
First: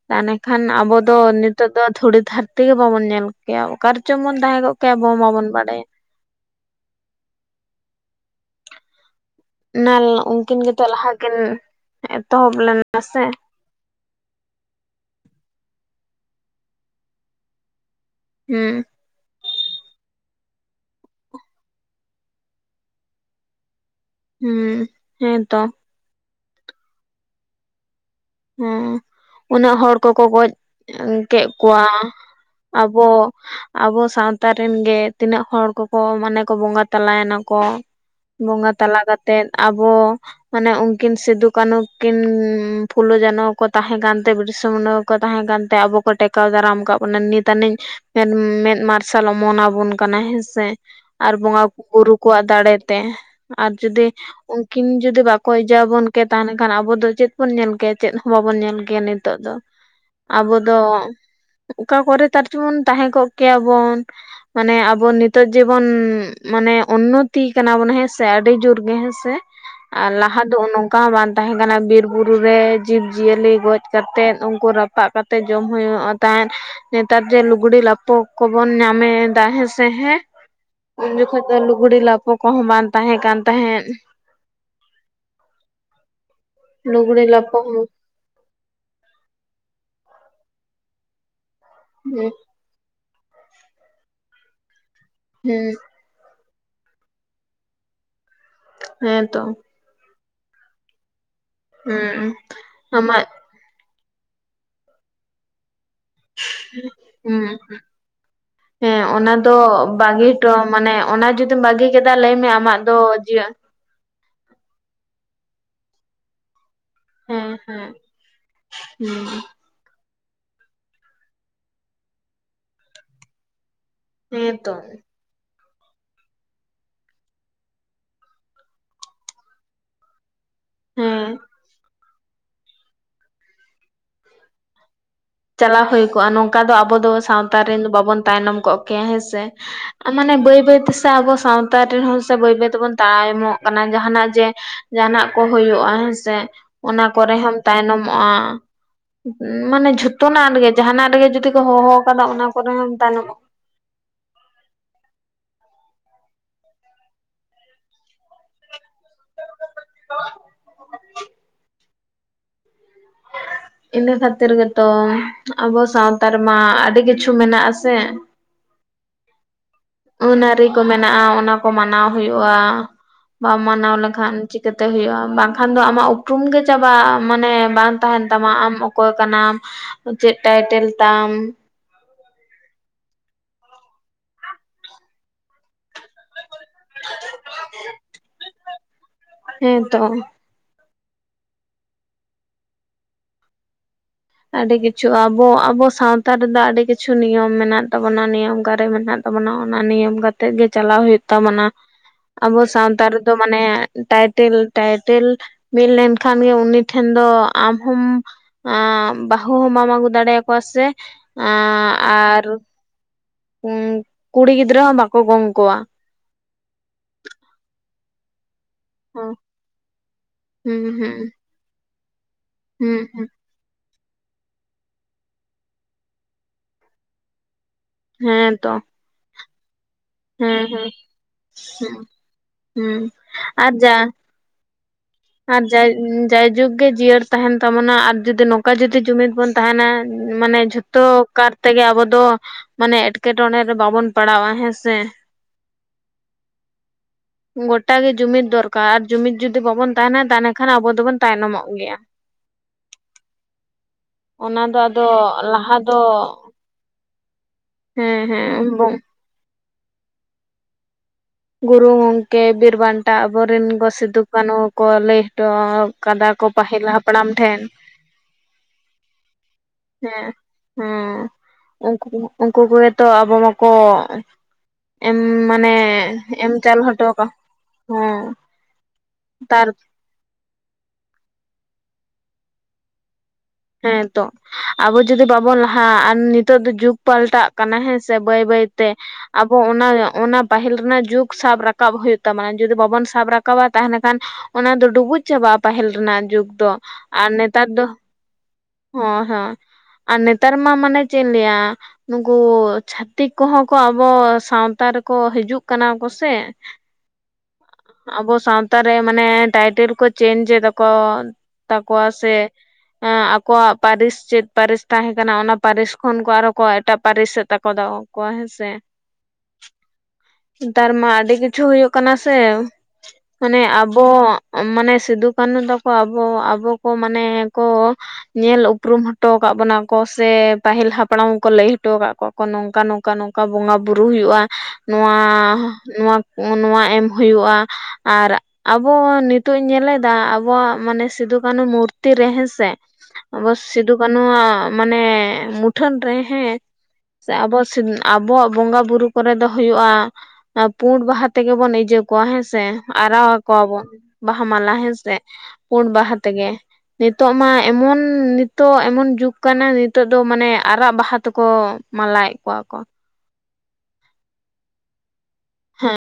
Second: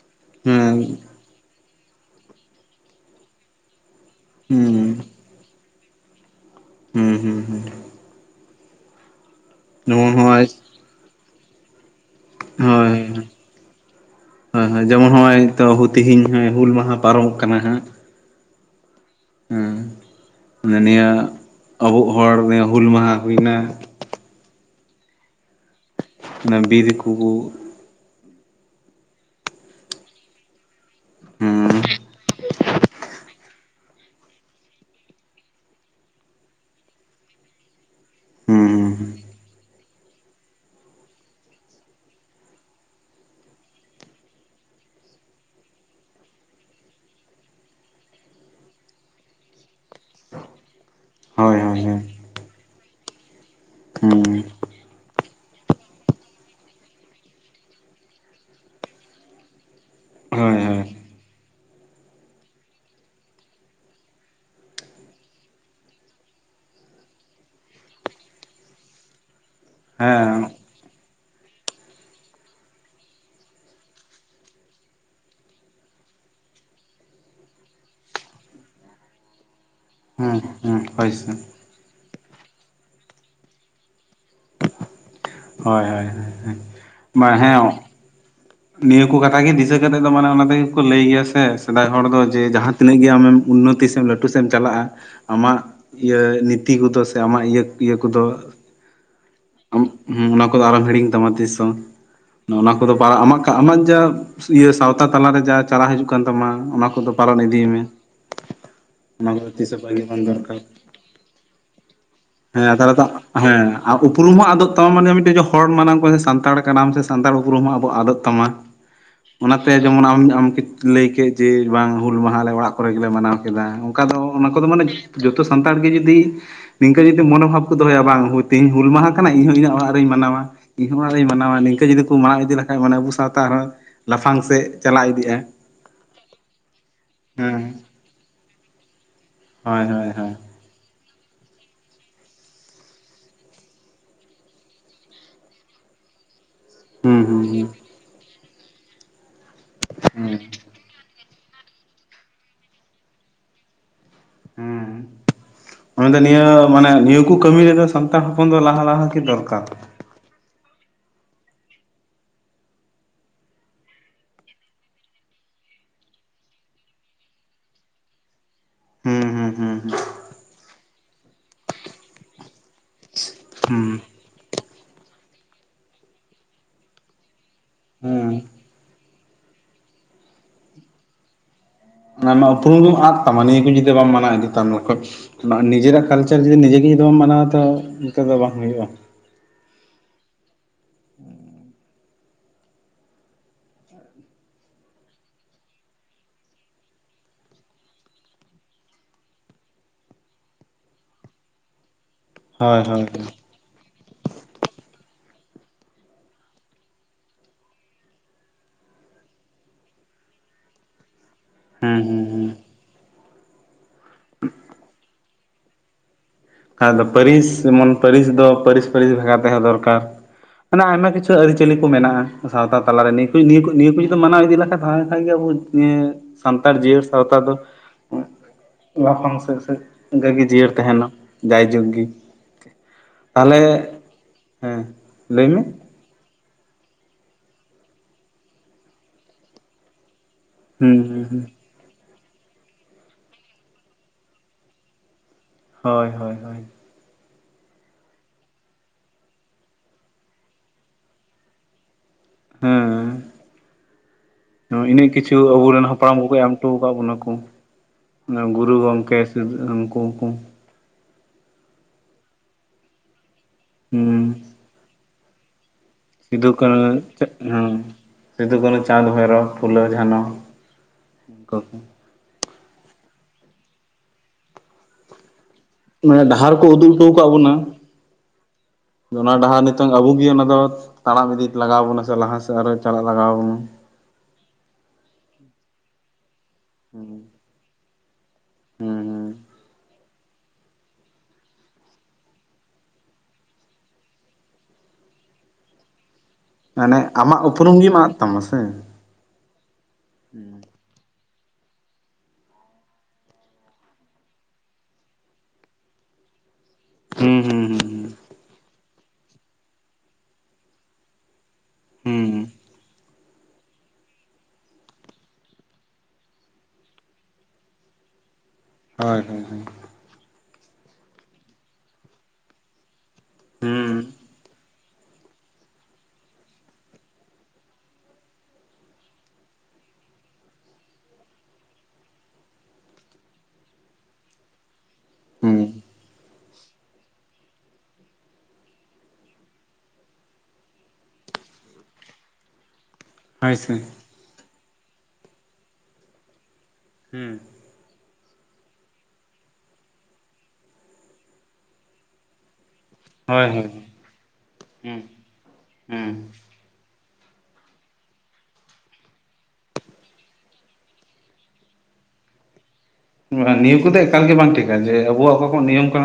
ᱫᱟ ᱮᱱᱮᱠᱷᱟᱱ ᱦᱮᱸ ᱟᱵᱚ ᱫᱚ ᱱᱤᱛᱳᱜ ᱫᱚ ᱫᱷᱩᱲᱤ ᱫᱷᱟᱹᱨᱛᱤ ᱜᱮ ᱵᱟᱵᱚᱱ ᱧᱮᱞ ᱠᱮᱭᱟ, ᱚᱠᱟᱨᱮ ᱪᱚᱝ ᱵᱚᱱ ᱛᱟᱦᱮᱸ ᱦᱩᱸ ᱠᱚᱜ ᱠᱮᱭᱟ, ᱟᱵᱚ ᱦᱚᱸ ᱢᱟᱵᱚᱱ ᱵᱟᱰᱟᱭᱟ᱾ ᱦᱩᱸ ᱦᱩᱸ ᱦᱩᱸ, ᱱᱟᱞ ᱡᱮᱢᱚᱱ ᱦᱚᱸᱜᱼᱚᱭ ᱩᱸᱠᱤᱱ ᱜᱮᱛᱚ ᱞᱟᱦᱟᱠᱤᱱ ᱦᱳᱭ ᱦᱳᱭ, ᱦᱳᱭ ᱦᱳᱭ ᱡᱮᱢᱚᱱ ᱦᱚᱸᱜᱼᱚᱭ ᱛᱚ ᱦᱩ ᱛᱮᱦᱮᱧ ᱦᱮᱸ ᱦᱩᱞ ᱢᱟᱦᱟ ᱯᱟᱨᱚᱢᱚᱜ ᱠᱟᱱᱟ ᱦᱟᱸᱜ, ᱦᱩᱸ, ᱦᱩᱸ ᱢᱟᱱᱮ ᱱᱤᱭᱟᱹ ᱟᱵᱚᱜ ᱦᱚᱲ ᱱᱤᱭᱟᱹ ᱦᱩᱞ ᱢᱟᱦᱟ ᱦᱩᱭ ᱮᱱᱟ ᱦᱩᱸ, ᱦᱮᱸᱛᱚ᱾ ᱚᱱᱟ ᱵᱤᱨᱤ ᱠᱚ ᱦᱚᱸ ᱩᱱᱟᱹᱜ ᱦᱚᱲ ᱠᱚᱠᱚ ᱜᱚᱡ ᱮᱸ ᱠᱮᱫ ᱦᱩᱸ ᱠᱚᱣᱟ, ᱟᱵᱚ ᱟᱵᱚ ᱥᱟᱶᱛᱟ ᱨᱮᱱ ᱜᱮ ᱛᱤᱱᱟᱹᱜ ᱦᱚᱲ ᱠᱚᱠᱚ ᱢᱟᱱᱮ ᱠᱚ ᱵᱚᱸᱜᱟ ᱛᱟᱞᱟᱭᱮᱱᱟ ᱠᱚ, ᱵᱚᱸᱜᱟ ᱦᱩᱸ ᱛᱟᱞᱟ ᱠᱟᱛᱮᱫ ᱟᱵᱚ ᱢᱟᱱᱮ ᱩᱸᱠᱤᱱ ᱥᱤᱫᱷᱩᱼᱠᱟᱹᱱᱦᱩ ᱠᱤᱱ ᱯᱷᱩᱞᱳ ᱡᱟᱱᱚ ᱠᱚ ᱛᱟᱦᱮᱸ ᱠᱟᱱᱛᱮ ᱵᱤᱴᱤᱥ ᱥᱚᱢᱚᱱᱚ ᱠᱚ ᱛᱟᱦᱮᱸ ᱠᱟᱱᱛᱮ ᱟᱵᱚ ᱠᱚ ᱴᱮᱠᱟᱣ ᱫᱟᱨᱟᱢ ᱟᱠᱟᱜ ᱵᱚᱱᱟ ᱱᱤᱛ ᱟᱹᱱᱤᱡ, ᱢᱮᱫ, ᱢᱮᱫ ᱢᱟᱨᱥᱟᱞ ᱚᱢᱚ ᱱᱟᱵᱚᱱ ᱠᱟᱱᱟ ᱦᱮᱸᱥᱮ᱾ ᱟᱨ ᱦᱳᱭ ᱵᱚᱸᱜᱟ ᱠᱩ ᱦᱳᱭ ᱦᱳᱭ ᱵᱩᱨᱩ ᱠᱚᱣᱟᱜ ᱫᱟᱲᱮ ᱛᱮ᱾ ᱟᱨ ᱡᱩᱫᱤ ᱦᱩᱸ ᱩᱱᱠᱤᱱ ᱡᱩᱫᱤ ᱵᱟᱠᱚ ᱤᱡᱟ ᱵᱚᱱ ᱠᱮ ᱛᱟ ᱦᱮᱱᱮ ᱠᱷᱟᱱ, ᱟᱵᱚ ᱫᱚ ᱪᱮᱫ ᱵᱚᱱ ᱧᱮᱞ ᱠᱮᱭᱟ, ᱪᱮᱫ ᱦᱚᱸ ᱵᱟᱵᱚᱱ ᱧᱮᱞ ᱜᱮᱭᱟ ᱱᱤᱛᱚᱜ ᱫᱚ, ᱟᱵᱚ ᱦᱳᱭ ᱫᱚ ᱦᱳᱭ ᱚᱠᱟ ᱠᱚᱨᱮ ᱛᱟᱨ ᱪᱚᱵᱚᱱ ᱛᱟᱦᱮᱸ ᱠᱚᱜ ᱠᱮᱭᱟ ᱵᱚᱱ᱾ ᱢᱟᱱᱮ ᱟᱵᱚ ᱱᱤᱛᱚᱜ ᱡᱤᱢᱚᱱ ᱢᱟᱱᱮ ᱚᱱᱱᱚᱛᱤ ᱠᱟᱱᱟ ᱵᱚᱱ ᱦᱮᱸᱥᱮ ᱟᱹᱰᱤ ᱡᱩᱨ ᱜᱮ ᱦᱮᱸᱥ, ᱟᱨ ᱞᱟᱦᱟ ᱦᱮᱸ ᱫᱚ ᱚ ᱱᱚᱝᱠᱟ ᱵᱟᱝ ᱛᱟᱦᱮᱸ ᱠᱟᱱᱟ ᱵᱤᱨ ᱵᱩᱨᱩ ᱨᱮ, ᱡᱤᱵᱽ ᱡᱤᱭᱟᱹᱞᱤ ᱜᱚᱡ ᱠᱟᱛᱮᱫ ᱩᱱᱠᱩ ᱨᱟᱯᱟᱜ ᱠᱟᱛᱮ ᱡᱚᱢ ᱦᱩᱭᱩᱜᱼᱟ ᱛᱟᱦᱮᱸᱫ, ᱱᱮᱛᱟᱨ ᱡᱮ ᱞᱩᱜᱽᱲᱤ ᱞᱟᱯᱚ ᱠᱚᱵᱚᱱ ᱧᱟᱢ ᱮᱻᱮᱫᱟ ᱦᱮᱸᱥᱮ ᱦᱮᱸ, ᱦᱩᱸ ᱦᱩᱸ ᱩᱱ ᱦᱳᱭ ᱥᱮ ᱡᱚᱠᱷᱚᱡ ᱫᱚ ᱞᱩᱜᱽᱲᱤ ᱞᱟᱯᱚ ᱠᱚᱦᱚᱸ ᱵᱟᱝ ᱛᱟᱦᱮᱸ ᱠᱟᱱ ᱛᱟᱦᱮᱸᱫ᱾ ᱦᱳᱭ ᱦᱳᱭ ᱦᱳᱭ, ᱦᱚᱭ᱾ ᱞᱩᱜᱽᱲᱤ ᱞᱟᱯᱚ ᱦᱚᱸ᱾ ᱱᱤᱭᱟᱹ ᱠᱚ ᱠᱟᱛᱷᱟ ᱜᱮ ᱫᱤᱥᱟᱹ ᱠᱟᱛᱮᱫ ᱫᱚ ᱢᱟᱱᱮ ᱚᱱᱟ ᱛᱮᱜᱮ ᱠᱚ ᱞᱟᱹᱭ ᱜᱮᱭᱟ ᱥᱮ ᱥᱮᱫᱟᱭ ᱦᱚᱲ ᱫᱚ ᱦᱩᱸ ᱡᱮ ᱡᱟᱦᱟᱸ ᱛᱤᱱᱟᱹᱜ ᱜᱮ ᱟᱢᱮᱢ ᱩᱱᱱᱚᱛᱤ ᱥᱮ ᱞᱟᱹᱴᱩ ᱥᱮᱫ ᱮᱢ ᱪᱟᱞᱟᱜᱼᱟ, ᱟᱢᱟᱜ ᱦᱩᱸ ᱤᱭᱟᱹ ᱱᱤᱛᱤ ᱠᱚᱫᱚ ᱥᱮ ᱟᱢᱟᱜ ᱤᱭᱟᱹᱠ ᱤᱭᱟᱹ ᱠᱚᱫᱚ ᱦᱮᱸ ᱛᱚ᱾ ᱟᱢ, ᱦᱩᱸ ᱚᱱᱟ ᱠᱚᱫᱚ ᱟᱞᱚᱢ ᱦᱤᱲᱤᱝ ᱛᱟᱢᱟ ᱛᱤᱥ ᱦᱚᱸ, ᱦᱩᱸ ᱚᱱᱮ ᱚᱱᱟ ᱠᱚᱫᱚ ᱵᱟ ᱟᱢᱟᱜ ᱠᱟᱼᱼ ᱟᱢᱟᱜ ᱡᱟᱵᱽ ᱤᱭᱟᱹ ᱥᱟᱶᱛᱟ ᱛᱟᱞᱟᱨᱮ ᱡᱟ ᱪᱟᱞᱟᱣ ᱦᱤᱡᱩᱜ ᱠᱟᱱ ᱛᱟᱢᱟ, ᱚᱱᱟ ᱠᱚᱫᱚ ᱯᱟᱞᱚᱱ ᱦᱩᱸ ᱤᱫᱤ ᱭᱮᱢᱮ᱾ [inaudible] ᱦᱮᱸ ᱚᱱᱟ ᱫᱚᱻᱜ ᱵᱟᱜᱤ ᱦᱚᱴᱚᱼᱟᱢ ᱢᱟᱱᱮ ᱚᱱᱟ ᱡᱩᱫᱤᱢ ᱵᱟᱜᱤ ᱠᱮᱫᱟ ᱞᱟᱹᱭ ᱢᱮ ᱟᱢᱟᱜ ᱫᱚ ᱡᱤᱭᱚᱱ ᱟᱸ ᱩᱯᱨᱩᱢ ᱦᱚᱸ ᱟᱫᱚᱜ ᱛᱟᱢᱟ ᱢᱟᱱᱮ ᱢᱤᱫᱴᱮᱡ ᱦᱚᱲ ᱢᱟᱱᱟᱝ ᱠᱚᱣᱟ ᱥᱮ ᱥᱟᱱᱛᱟᱲ ᱠᱟᱱᱟᱢ ᱥᱮ ᱥᱟᱱᱛᱟᱲ ᱦᱮᱸ ᱩᱯᱨᱩᱢ ᱦᱚᱸ ᱦᱮᱸ ᱟᱵᱚ ᱟᱫᱚᱜ ᱛᱟᱢᱟ, ᱦᱩᱸ ᱚᱱᱟ ᱛᱮ ᱡᱮᱢᱚᱱ ᱟᱢ ᱟᱢ ᱞᱟᱹᱭ ᱠᱮᱫ ᱡᱮ ᱵᱟᱝ ᱦᱩᱞ ᱢᱟᱦᱟ ᱟᱞᱮ ᱚᱲᱟᱜ ᱠᱚᱨᱮ ᱜᱮᱞᱮ ᱢᱟᱱᱟᱣ ᱠᱮᱫᱟ ᱚᱱ ᱠᱟ ᱫᱚ ᱚᱱᱠᱟ ᱫᱚ ᱚᱱᱟ ᱦᱮᱸ ᱠᱚᱫᱚ ᱛᱚ ᱢᱟᱱᱮ ᱡᱷᱚᱛᱚ ᱥᱟᱱᱛᱟᱲ ᱜᱮ ᱡᱩᱫᱤ ᱱᱤᱝᱠᱟᱹ ᱡᱩᱫᱤ ᱢᱚᱱᱳᱵᱷᱟᱵᱽ ᱠᱚ ᱫᱚᱦᱚᱭᱟ ᱵᱟᱝ ᱛᱮᱦᱮᱧ ᱦᱩᱞ ᱢᱟᱦᱟ ᱠᱟᱱᱟ ᱤᱧᱦᱚᱸ ᱤᱧᱟᱹᱜ ᱚᱲᱟᱜ ᱨᱤᱧ ᱢᱟᱱᱟᱣᱟ᱾ ᱤᱧᱦᱚᱸ ᱚᱲᱟᱜ ᱨᱮᱧ ᱦᱮᱸ ᱢᱟᱱᱟᱣᱟ ᱱᱤᱝᱠᱟᱹ ᱡᱩᱫᱤ ᱠᱚ ᱢᱟᱱᱟᱣ ᱤᱫᱤ ᱞᱮᱠᱷᱟᱡ ᱢᱟᱱᱮ ᱟᱵᱚ ᱥᱟᱶᱛᱟ ᱟᱨᱦᱚᱸ ᱞᱟᱯᱷᱟᱝ ᱥᱮᱫ ᱪᱟᱞᱟᱣ ᱤᱫᱤᱜᱼᱟ᱾ ᱪᱟᱞᱟᱣ ᱦᱩᱭ ᱠᱚᱜᱼᱟ ᱱᱚᱝᱠᱟ ᱫᱚ ᱟᱵᱚ ᱫᱚ ᱥᱟᱶᱛᱟ ᱦᱮᱸ ᱨᱮᱱ ᱵᱟᱵᱚᱱ ᱛᱟᱭᱱᱚᱢ ᱠᱚᱜ ᱠᱮᱭᱟ ᱦᱮᱸᱥᱮ? ᱦᱳᱭ ᱦᱳᱭ ᱦᱳᱭ ᱢᱟᱱᱮ ᱵᱟᱹᱭ ᱵᱟᱹᱭ ᱛᱮ ᱥᱮ ᱟᱵᱚ ᱥᱟᱶᱛᱟ ᱨᱮᱱ ᱦᱚᱲ ᱥᱮ ᱵᱟᱹᱭ ᱵᱟᱹᱭ ᱛᱮᱵᱚᱱ ᱛᱟᱭᱚᱢᱚᱜ ᱠᱟᱱᱟ ᱡᱟᱦᱟᱸᱱᱟᱜ ᱡᱮ ᱡᱟᱦᱟᱸᱱᱟᱜ ᱠᱚ ᱦᱩᱭᱩᱜᱼᱟ ᱦᱮᱸᱥᱮ ᱚᱱᱟ ᱦᱩᱸ ᱠᱚᱨᱮ ᱦᱩᱸ ᱦᱚᱸᱢ ᱛᱟᱭᱱᱚᱢᱚᱜᱼᱟ᱾ ᱢᱟᱱᱮ ᱦᱩᱸ ᱦᱩᱸ ᱡᱷᱚᱛᱚᱱᱟᱜ ᱨᱮᱜᱮ ᱡᱟᱦᱟᱸᱱᱟᱜ ᱨᱮᱜᱮ ᱡᱩᱫᱤ ᱠᱚ ᱦᱚᱦᱚᱣᱟᱠᱟᱫᱟ ᱚᱱᱟ ᱠᱚᱨᱮ ᱦᱚᱸᱢ ᱛᱟᱱᱚᱢᱚᱜ ᱦᱩᱸ᱾ ᱚᱱᱟᱫᱚ ᱱᱤᱭᱟᱹ ᱢᱟᱱᱮ ᱱᱤᱭᱟᱹ ᱠᱚ ᱠᱟᱹᱢᱤ ᱨᱮᱫᱚ ᱥᱟᱱᱛᱟᱲ ᱦᱚᱯᱚᱱ ᱫᱚ ᱞᱟᱦᱟ ᱞᱟᱦᱟ ᱜᱮ ᱫᱚᱨᱠᱟᱨ᱾ [unintelligible] [inaudible] ᱤᱱᱟᱹ ᱠᱷᱟᱛᱤᱨ ᱜᱮᱛᱚ ᱟᱵᱚ ᱥᱟᱶᱛᱟ ᱨᱮᱢᱟ ᱟᱰᱤ ᱠᱤᱪᱷᱩ ᱢᱮᱱᱟᱜ ᱟᱥᱮ, ᱦᱩᱸ ᱦᱩᱸ ᱦᱩᱸ ᱦᱩᱸ᱾ ᱟᱹᱱᱼᱟᱹᱨᱤ ᱠᱚ ᱢᱮᱱᱟᱜᱼᱟ ᱚᱱᱟ ᱠᱚ ᱢᱟᱱᱟᱣ ᱦᱩᱭᱩᱜᱼᱟ ᱵᱟᱢ ᱢᱟᱱᱟᱣ ᱦᱩᱸ ᱞᱮᱠᱷᱟᱱ ᱪᱤᱠᱟᱹᱛᱮ ᱦᱩᱭᱩᱜᱼᱟ ᱵᱟᱝᱠᱷᱟᱱ ᱫᱚ ᱟᱢᱟᱜ ᱩᱯᱨᱩᱢ ᱜᱮ ᱪᱟᱵᱟᱜᱼᱟ, ᱢᱟᱱᱮ ᱵᱟᱝ ᱦᱩᱸ ᱛᱟᱦᱮᱱ ᱦᱩᱸ ᱛᱟᱢᱟ ᱟᱢ ᱚᱠᱚᱭ ᱠᱟᱱᱟᱢ ᱪᱮᱫ ᱴᱟᱭᱴᱮᱞ ᱛᱟᱢ ᱚᱱᱟ ᱟᱢᱟᱜ ᱩᱯᱨᱩᱢ ᱜᱮᱢ ᱟᱫ ᱛᱟᱢᱟ ᱱᱤᱭᱟᱹ ᱠᱚ ᱡᱩᱫᱤ ᱵᱟᱢ ᱢᱟᱱᱟᱣ ᱤᱫᱤ ᱛᱟᱢ ᱞᱮᱠᱷᱟᱡ ᱱᱤᱡᱮᱨᱟᱜ ᱠᱟᱞᱼᱼ ᱱᱤᱡᱮᱜᱮ ᱡᱩᱫᱤ ᱵᱟᱢ ᱢᱟᱱᱟᱣᱟ ᱛᱚ ᱱᱤᱛᱚ ᱫᱚ ᱵᱟᱝ ᱦᱩᱭᱩᱜᱼᱟ᱾ ᱦᱮᱸ ᱛᱚ᱾ [inaudible] ᱟᱹᱰᱤ ᱠᱤᱪᱷᱩ ᱟᱵᱚ ᱟᱵᱚ ᱥᱟᱶᱛᱟ ᱨᱮᱫᱚ ᱟᱰᱤ ᱠᱤᱪᱷᱩ ᱱᱤᱭᱚᱢ ᱢᱮᱱᱟᱜ ᱛᱟᱵᱚᱱᱟ ᱱᱤᱭᱚᱢ ᱠᱟᱨᱮ ᱢᱮᱱᱟᱜ ᱛᱟᱵᱚᱱᱟ ᱚᱱᱟ ᱱᱤᱭᱚᱢ ᱠᱟᱛᱮᱜ ᱜᱮ ᱪᱟᱞᱟᱜ ᱦᱩᱭᱩᱜ ᱛᱟᱵᱚᱱᱟ᱾ [inaudible] ᱟᱵᱚ ᱥᱟᱶᱛᱟ ᱦᱳᱭ ᱨᱮᱫᱚ ᱢᱟᱱᱮ ᱴᱟᱭᱴᱮᱞ ᱴᱟᱭᱴᱮᱞ ᱢᱤᱫ ᱞᱮᱱᱠᱷᱟᱱ ᱜᱮ ᱩᱱᱤ ᱴᱷᱮᱱ ᱫᱚ ᱟᱢ ᱦᱚᱸᱢ ᱟᱸᱢ ᱵᱟᱦᱩ ᱦᱚᱸ ᱵᱟᱢ ᱟᱜᱩ ᱫᱟᱲᱮᱭᱟ ᱠᱚᱣᱟ ᱥᱮ ᱟᱸ ᱦᱩᱸ ᱦᱩᱸ ᱟᱨ ᱦᱩᱸ ᱩᱝ ᱠᱩᱲᱤ ᱜᱤᱫᱽᱨᱟᱹ ᱦᱚᱸ ᱵᱟᱠᱚ ᱜᱚᱝ ᱠᱚᱣᱟ᱾ ᱟᱫᱚ ᱯᱟᱨᱤᱥ ᱡᱮᱢᱚᱱ ᱯᱟᱨᱤᱥ ᱫᱚ ᱯᱟᱨᱤᱥ ᱯᱟᱨᱤᱥ ᱦᱩᱸ ᱵᱷᱮᱜᱟᱨ ᱛᱟᱦᱮᱸ ᱫᱚᱨᱠᱟᱨ ᱢᱟᱱᱮ ᱟᱭᱢᱟ ᱦᱩᱸ ᱠᱤᱪᱷᱩ ᱟᱹᱨᱤᱼᱪᱟᱹᱞᱤ ᱠᱚ ᱢᱮᱱᱟᱜᱼᱟ ᱥᱟᱶᱛᱟ ᱦᱩᱸ ᱛᱟᱞᱟᱨᱮ ᱦᱩᱸ ᱱᱤᱭᱟᱹ ᱱᱤᱭᱟᱹ ᱠᱚ ᱡᱩᱫᱤᱢ ᱢᱟᱱᱟᱣ ᱤᱫᱤ ᱛᱟᱦᱮᱱ ᱠᱷᱟᱡ ᱜᱮ ᱟᱵᱚ ᱮᱸᱜ ᱥᱟᱱᱛᱟᱲ ᱡᱤᱭᱟᱹᱲ ᱥᱟᱶᱛᱟ ᱫᱚ ᱦᱮᱸ ᱛᱚ ᱞᱟᱯᱷᱟᱝ ᱥᱮᱫ ᱥᱮᱫ ᱚᱝᱠᱟᱜᱮ ᱡᱤᱭᱟᱹᱲ ᱛᱟᱦᱮᱸᱱᱟ᱾ ᱦᱩᱸ ᱦᱩᱸ ᱛᱟᱦᱚᱞᱮ ᱟᱨᱡᱟ ᱦᱮᱸ ᱞᱟᱹᱭ ᱢᱮ ᱟᱨᱡᱟ ᱡᱟᱭᱡᱩᱜᱽ ᱜᱮ ᱡᱤᱭᱟᱹᱲ ᱛᱟᱦᱮᱸᱱ ᱛᱟᱵᱚᱱᱟ ᱟᱨ ᱡᱩᱫᱤ ᱱᱚᱝᱠᱟ ᱡᱩᱫᱤ ᱡᱩᱢᱤᱫ ᱵᱚᱱ ᱛᱟᱦᱮᱸᱱᱟ ᱢᱟᱱᱮ ᱦᱩᱸ ᱡᱷᱚᱛᱚ ᱦᱩᱸ ᱦᱩᱸ ᱠᱟᱨ ᱛᱮᱜᱮ ᱟᱵᱚ ᱫᱚ ᱢᱟᱱᱮ ᱮᱴᱠᱮᱴᱚᱬᱮ ᱨᱮ ᱵᱟᱵᱚᱱ ᱯᱟᱲᱟᱣᱟ ᱦᱮᱸᱥᱮ? ᱦᱳᱭ ᱦᱳᱭ ᱦᱳᱭ᱾ ᱜᱚᱴᱟᱜᱮ ᱡᱩᱢᱤᱫ ᱫᱚᱨᱠᱟᱨ ᱟᱨ ᱡᱩᱢᱤᱫ ᱡᱩᱫᱤ ᱵᱟᱵᱚᱱ ᱛᱟᱦᱮᱸᱱᱟ ᱛᱟᱦᱞᱮ ᱠᱷᱟᱱ ᱟᱵᱚ ᱫᱚᱵᱚᱱ ᱛᱟᱭᱱᱚᱢᱚᱜ ᱜᱮᱭᱟ᱾ ᱦᱮᱸ ᱚᱱᱟ ᱱᱚ ᱫᱚ ᱟᱫᱚ ᱤᱱᱟᱹᱜ ᱠᱤᱪᱷᱩ ᱞᱟᱦᱟ ᱟᱵᱚᱨᱮᱱ ᱫᱚ ᱦᱟᱯᱲᱟᱢ ᱠᱚᱠᱚ ᱮᱢ ᱦᱚᱴᱚᱣ ᱠᱟᱜ ᱵᱚᱱᱟ ᱠᱚ ᱦᱮᱸ ᱦᱮᱸ ᱜᱩᱨᱩ ᱜᱚᱢᱠᱮ ᱥᱤ ᱩᱝᱠᱩ ᱩᱝᱠᱩ ᱜᱩᱨᱩ ᱜᱚᱝᱠᱮ ᱵᱤᱨᱼᱵᱟᱸᱱᱴᱟ ᱟᱵᱚᱨᱮᱱ ᱜᱚ ᱥᱤᱫᱩ, ᱦᱩᱸ ᱠᱟᱹᱱᱩ ᱠᱚ ᱞᱟᱹᱭ ᱴᱚᱣ ᱠᱟᱫᱟ ᱠᱚ ᱥᱤᱫᱩ ᱯᱟᱹᱦᱤᱞ ᱠᱟᱹᱱᱩ ᱦᱟᱯᱲᱟᱢ ᱴᱷᱮᱱ ᱦᱩᱸ ᱥᱤᱫᱩ, ᱠᱟᱹᱱᱦᱩ, ᱪᱟᱸᱫᱽ, ᱵᱷᱚᱭᱨᱚᱵ ᱯᱷᱩᱞᱚ, ᱡᱷᱟᱱᱚ ᱦᱮᱸ ᱠᱚ ᱩᱝᱠᱩ ᱠᱚᱜᱮᱛᱚ ᱟᱵᱚ ᱢᱟᱠᱚ ᱮᱢ ᱢᱟᱱᱮ ᱢᱟᱱᱮ ᱮᱢ ᱰᱟᱦᱟᱨ ᱠᱚ ᱪᱟᱞ ᱩᱫᱩᱜ ᱦᱚᱴᱚ ᱟᱠᱟᱫ ᱠᱟᱜ ᱵᱚᱱᱟ, ᱦᱮᱸ ᱚᱱᱟ ᱰᱟᱦᱟᱨ ᱛᱟᱨ ᱱᱤᱛᱚᱝ ᱟᱵᱩ ᱜᱮ ᱚᱱᱟ ᱫᱚ ᱛᱟᱲᱟᱢ ᱤᱫᱤ ᱞᱟᱜᱟᱣ ᱵᱚᱱᱟ ᱥᱮ ᱞᱟᱦᱟ ᱥᱮᱫ ᱟᱨᱚ ᱪᱟᱞᱟᱜ ᱞᱟᱜᱟᱣ ᱵᱚᱱᱟ ᱾ ᱦᱮᱸᱛᱚ, ᱟᱵᱚ ᱡᱩᱫᱤ ᱵᱟᱵᱚᱱ ᱞᱟᱦᱟᱜᱼᱟ ᱟᱨ ᱱᱤ ᱛᱚᱜ ᱫᱚ ᱡᱩᱜᱽ ᱦᱩᱸ ᱯᱟᱞᱴᱟᱜ ᱠᱟᱱᱟ ᱦᱮᱸ ᱥᱮ ᱵᱟᱹᱭ ᱵᱟᱹᱭᱛᱮ, ᱦᱩᱸ ᱟᱵᱚ ᱚᱱᱟᱭ ᱚᱱᱟ ᱯᱟᱹᱦᱤᱞ ᱨᱮᱱᱟᱜ ᱡᱩᱜᱽ ᱥᱟᱵ ᱨᱟᱠᱟᱵ ᱦᱩᱭᱩᱜ ᱛᱟᱢᱟ, ᱡᱩᱫᱤ ᱵᱟᱵᱚᱱ ᱥᱟᱵ ᱨᱟᱠᱟᱵᱟ ᱛᱟᱦᱚᱞᱮ ᱠᱷᱟᱱ ᱚᱱᱟ ᱫᱚ ᱰᱩᱵᱩᱡ ᱪᱟᱵᱟᱜᱼᱟ ᱯᱟᱦᱤᱞ ᱨᱮᱱᱟᱜ ᱡᱩᱜᱽ ᱾ ᱢᱟᱱᱮ ᱟᱢᱟᱜ ᱩᱯᱨᱩᱢ ᱜᱮ ᱟᱫ ᱛᱟᱢᱟ ᱥᱮ ᱾ ᱦᱳᱭ ᱦᱳᱭ, ᱟᱨ ᱱᱮᱛᱟᱨ ᱢᱟ ᱢᱟᱱᱮ ᱪᱮᱫ ᱤᱧ ᱞᱟᱹᱭᱟ! ᱱᱩᱠᱩ ᱪᱷᱟᱛᱤᱠ ᱠᱚᱦᱚᱸ ᱠᱚ ᱟᱵᱚ ᱥᱟᱶᱛᱟ ᱨᱮᱠᱚ ᱦᱤᱡᱩᱜ ᱠᱟᱱᱟ ᱠᱚᱥᱮ ᱾ ᱦᱩᱸ ᱦᱩᱸ ᱾ ᱟᱵᱚ ᱥᱟᱶᱛᱟᱨᱮ ᱢᱟᱱᱮ ᱴᱟᱭᱴᱮᱞ ᱠᱚ ᱪᱮᱧᱡ ᱮ ᱛᱟᱠᱚ ᱾ ᱛᱟᱠᱚᱣᱟ ᱥᱮ ᱦᱩᱸ ᱮᱸ ᱟᱠᱚᱣᱟᱜ ᱯᱟᱹᱨᱤᱥ ᱪᱮᱫ ᱯᱟᱹᱨᱤᱥ ᱛᱟᱦᱮᱸ ᱠᱟᱱᱟ ᱚᱱᱟ ᱯᱟᱹᱨᱤᱥ ᱠᱷᱚᱱ ᱠᱚ ᱟᱨᱚ ᱠᱚ ᱮᱴᱟᱜ ᱯᱟᱹᱨᱤᱥ ᱥᱮᱫ ᱛᱟᱠᱚ ᱫᱟᱣ ᱠᱚᱣᱟ ᱦᱮᱸ ᱥᱮ ᱾ ᱦᱳᱭ ᱦᱳᱭ ᱦᱳᱭ ᱾ ᱱᱮᱛᱟᱨ ᱢᱟ ᱟᱹᱰᱤ ᱠᱤᱪᱷᱩ ᱦᱩᱭᱩᱜ ᱠᱟᱱᱟ ᱥᱮ ᱾ ᱢᱟᱱᱮ ᱦᱩᱸ ᱟᱵᱚ ᱢᱟᱱᱮ ᱥᱤᱫᱩ ᱠᱟᱹᱱᱩ ᱛᱟᱠᱚ ᱟᱵᱚ ᱟᱵᱚ ᱠᱚ ᱢᱟᱱᱮ ᱠᱚ ᱧᱮᱞ ᱩᱯᱨᱩᱢ ᱦᱚᱴᱚ ᱟᱠᱟᱫ ᱵᱚᱱᱟ ᱠᱚ ᱥᱮ ᱯᱟᱹᱦᱤᱞ ᱦᱟᱯᱲᱟᱢ ᱠᱚ ᱞᱟᱹᱭ ᱦᱚᱴᱚ ᱟᱠᱟᱜ ᱠᱚᱣᱟ ᱱᱚᱝᱠᱟ ᱱᱚᱝᱠᱟ ᱱᱚᱝᱠᱟ ᱵᱚᱸᱜᱟ ᱵᱩᱨᱩ ᱦᱩᱭᱩᱜᱼᱟ ᱾ ᱱᱚᱣᱟ ᱦᱩᱸ ᱱᱚᱣᱟ ᱱᱚᱣᱟ ᱮᱢ ᱦᱩᱭᱩᱜᱼᱟ ᱟᱨ ᱟᱵᱚ ᱱᱤᱛᱚᱜ ᱤᱧ ᱧᱮᱞᱮᱫᱟ ᱟᱵᱚᱣᱟᱜ ᱢᱟᱱᱮ ᱥᱤᱫᱩ ᱠᱟᱹᱱᱦᱩ ᱢᱩᱨᱛᱤ ᱨᱮ, ᱦᱮᱸᱥᱮ! ᱦᱳᱭ ᱟᱵᱚᱥ ᱥᱮ ᱥᱤᱫᱩ ᱠᱟᱹᱱᱩᱣᱟᱜ ᱢᱟᱱᱮ ᱢᱩᱴᱷᱟᱹᱱ ᱨᱮ ᱦᱮᱸ ᱦᱩᱸ ᱥᱮ ᱟᱵᱚᱥ ᱥᱤᱱ ᱟᱵᱚᱣᱟᱜ ᱵᱚᱸᱜᱟ ᱵᱩᱨᱩ ᱠᱚᱨᱮ ᱫᱚ ᱦᱩᱭᱩᱜᱼᱟ ᱟᱸ ᱯᱩᱸᱰ ᱵᱟᱦᱟ ᱛᱮᱜᱮ ᱵᱚᱱ ᱤᱭᱟᱹ ᱠᱚᱣᱟ ᱦᱮᱸ ᱥᱮ ᱟᱨᱟᱣ ᱦᱳᱭ ᱟᱠᱚᱣᱟ ᱦᱳᱭ ᱵᱚᱱ ᱵᱟᱦᱟ ᱢᱟᱞᱟ ᱦᱮᱸ ᱥᱮ ᱦᱩᱸ ᱯᱩᱸᱰ ᱵᱟᱦᱟ ᱛᱮᱜᱮ ᱾ ᱱᱤᱛᱚᱜ ᱢᱟ ᱮᱢᱚᱱ ᱱᱤᱛᱚᱜ ᱮᱢᱚᱱ ᱡᱩᱜᱽ ᱠᱟᱱᱟ ᱱᱤᱛᱚᱜ ᱫᱚ ᱢᱟᱱᱮ ᱟᱨᱟᱜ ᱵᱟᱦᱟ ᱛᱮᱠᱚ ᱢᱟᱞᱟᱭᱮᱫ ᱠᱚᱣᱟ ᱠᱚ ᱾ ᱱᱤᱭᱟᱹ ᱠᱚᱫᱚ ᱮᱠᱟᱞᱜᱮ ᱵᱟᱝ ᱴᱷᱤᱠᱟ ᱡᱮ ᱟᱵᱚᱣᱟᱜ ᱚᱠᱟ ᱠᱚ ᱱᱤᱭᱚᱢ ᱠᱟᱱᱟ,